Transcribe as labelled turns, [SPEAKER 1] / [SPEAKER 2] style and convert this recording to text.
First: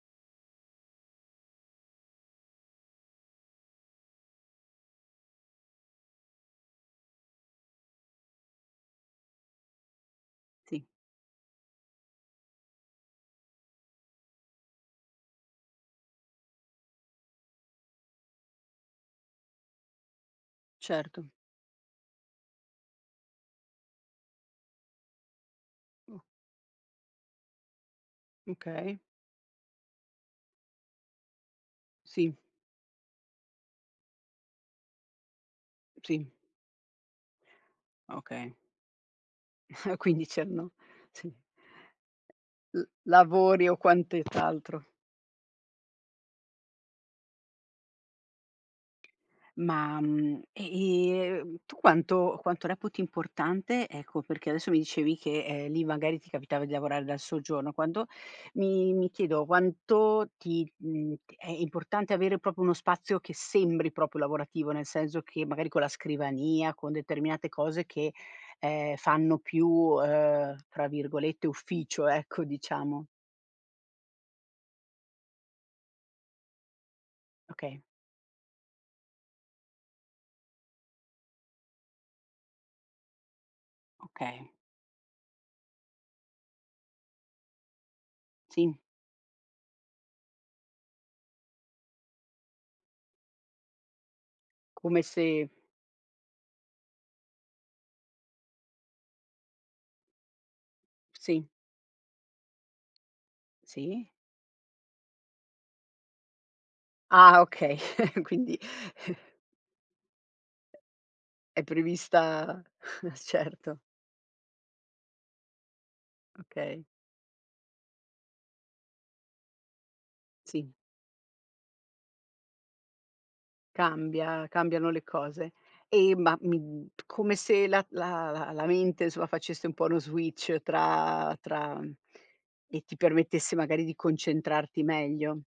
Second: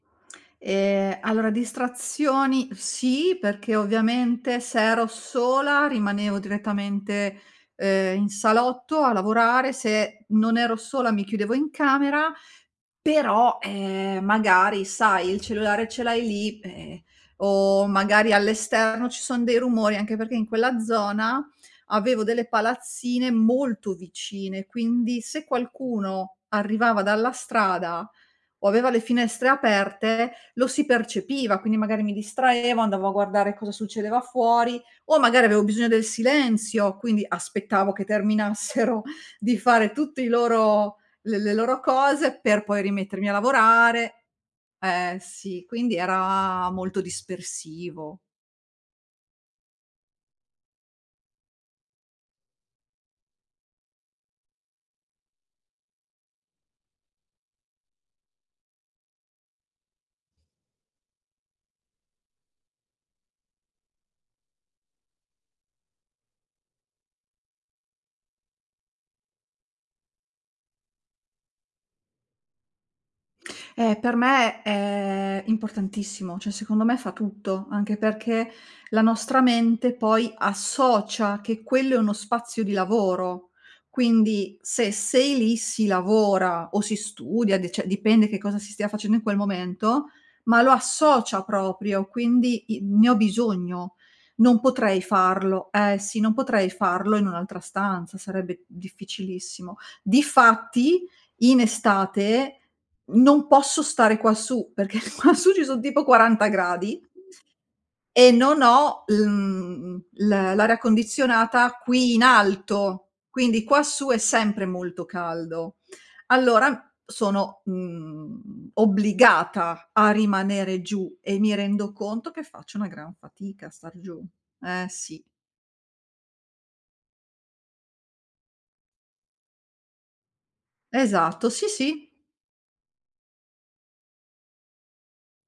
[SPEAKER 1] Ehm, allora distrazioni sì, perché ovviamente se ero sola rimanevo direttamente, ehm, in salotto a lavorare, se non ero
[SPEAKER 2] Sì.
[SPEAKER 1] sola mi chiudevo in camera, però, ehm, magari sai, il cellulare ce l'hai lì, ehm, o magari all'esterno ci sono dei rumori, anche perché in quella
[SPEAKER 2] Certo.
[SPEAKER 1] zona avevo delle palazzine molto vicine, quindi se
[SPEAKER 2] Uh.
[SPEAKER 1] qualcuno arrivava dalla strada o aveva
[SPEAKER 2] Okay.
[SPEAKER 1] le finestre aperte lo si percepiva, quindi magari mi
[SPEAKER 2] Sì.
[SPEAKER 1] distraevo, andavo a guardare cosa succedeva fuori o magari avevo bisogno del
[SPEAKER 2] Sì.
[SPEAKER 1] silenzio, quindi aspettavo che
[SPEAKER 2] Okay.
[SPEAKER 1] terminassero di fare tutti
[SPEAKER 2] Quindi
[SPEAKER 1] i
[SPEAKER 2] c'erano
[SPEAKER 1] loro l
[SPEAKER 2] sì.
[SPEAKER 1] le loro cose per
[SPEAKER 2] l
[SPEAKER 1] poi rimettermi a
[SPEAKER 2] lavori o quante
[SPEAKER 1] lavorare.
[SPEAKER 2] t'altro.
[SPEAKER 1] Ehm, sì, quindi era molto dispersivo.
[SPEAKER 2] Ma, mhmm, e, ehm, tu quanto quanto reputi importante, ecco perché adesso mi dicevi che, ehm, lì magari ti capitava di lavorare dal soggiorno, quando mi mi chiedo, quanto ti, mhmm, è importante avere proprio uno spazio che sembri proprio lavorativo, nel senso che magari con la scrivania, con determinate cose che, ehm, fanno più, uhm, tra virgolette "ufficio" ecco, diciamo.
[SPEAKER 1] Eh per me è importantissimo, cioè secondo me fa tutto,
[SPEAKER 2] Okay.
[SPEAKER 1] anche perché la nostra mente poi associa che quello è uno spazio di lavoro.
[SPEAKER 2] Okay.
[SPEAKER 1] Quindi se sei lì si lavora o si studia, de cioè dipende che cosa si
[SPEAKER 2] Sì.
[SPEAKER 1] stia facendo in quel momento, ma lo associa proprio. Quindi i ne ho bisogno, non potrei
[SPEAKER 2] Come se
[SPEAKER 1] farlo. Eh sì, non potrei farlo in un'altra stanza, sarebbe difficilissimo. Difatti,
[SPEAKER 2] Sì.
[SPEAKER 1] in estate non posso
[SPEAKER 2] Sì.
[SPEAKER 1] stare quassù, perché quassù ci son tipo 40 gradi
[SPEAKER 2] Ah okay,
[SPEAKER 1] e
[SPEAKER 2] quindi
[SPEAKER 1] non ho l mhmm, l l'aria
[SPEAKER 2] È
[SPEAKER 1] condizionata qui in
[SPEAKER 2] prevista
[SPEAKER 1] alto, quindi
[SPEAKER 2] certo.
[SPEAKER 1] quassù è sempre molto caldo. Allora
[SPEAKER 2] Okay.
[SPEAKER 1] sono, mhmm, obbligata a
[SPEAKER 2] Sì.
[SPEAKER 1] rimanere giù e mi rendo conto che faccio una gran fatica a star giù,
[SPEAKER 2] Cambia,
[SPEAKER 1] eh
[SPEAKER 2] cambiano le
[SPEAKER 1] sì.
[SPEAKER 2] cose. E ma mi come se la la la mente insomma facesse un po' uno switch tra
[SPEAKER 1] Esatto, sì,
[SPEAKER 2] tra mhmm,
[SPEAKER 1] sì.
[SPEAKER 2] e ti permettesse magari di concentrarti meglio.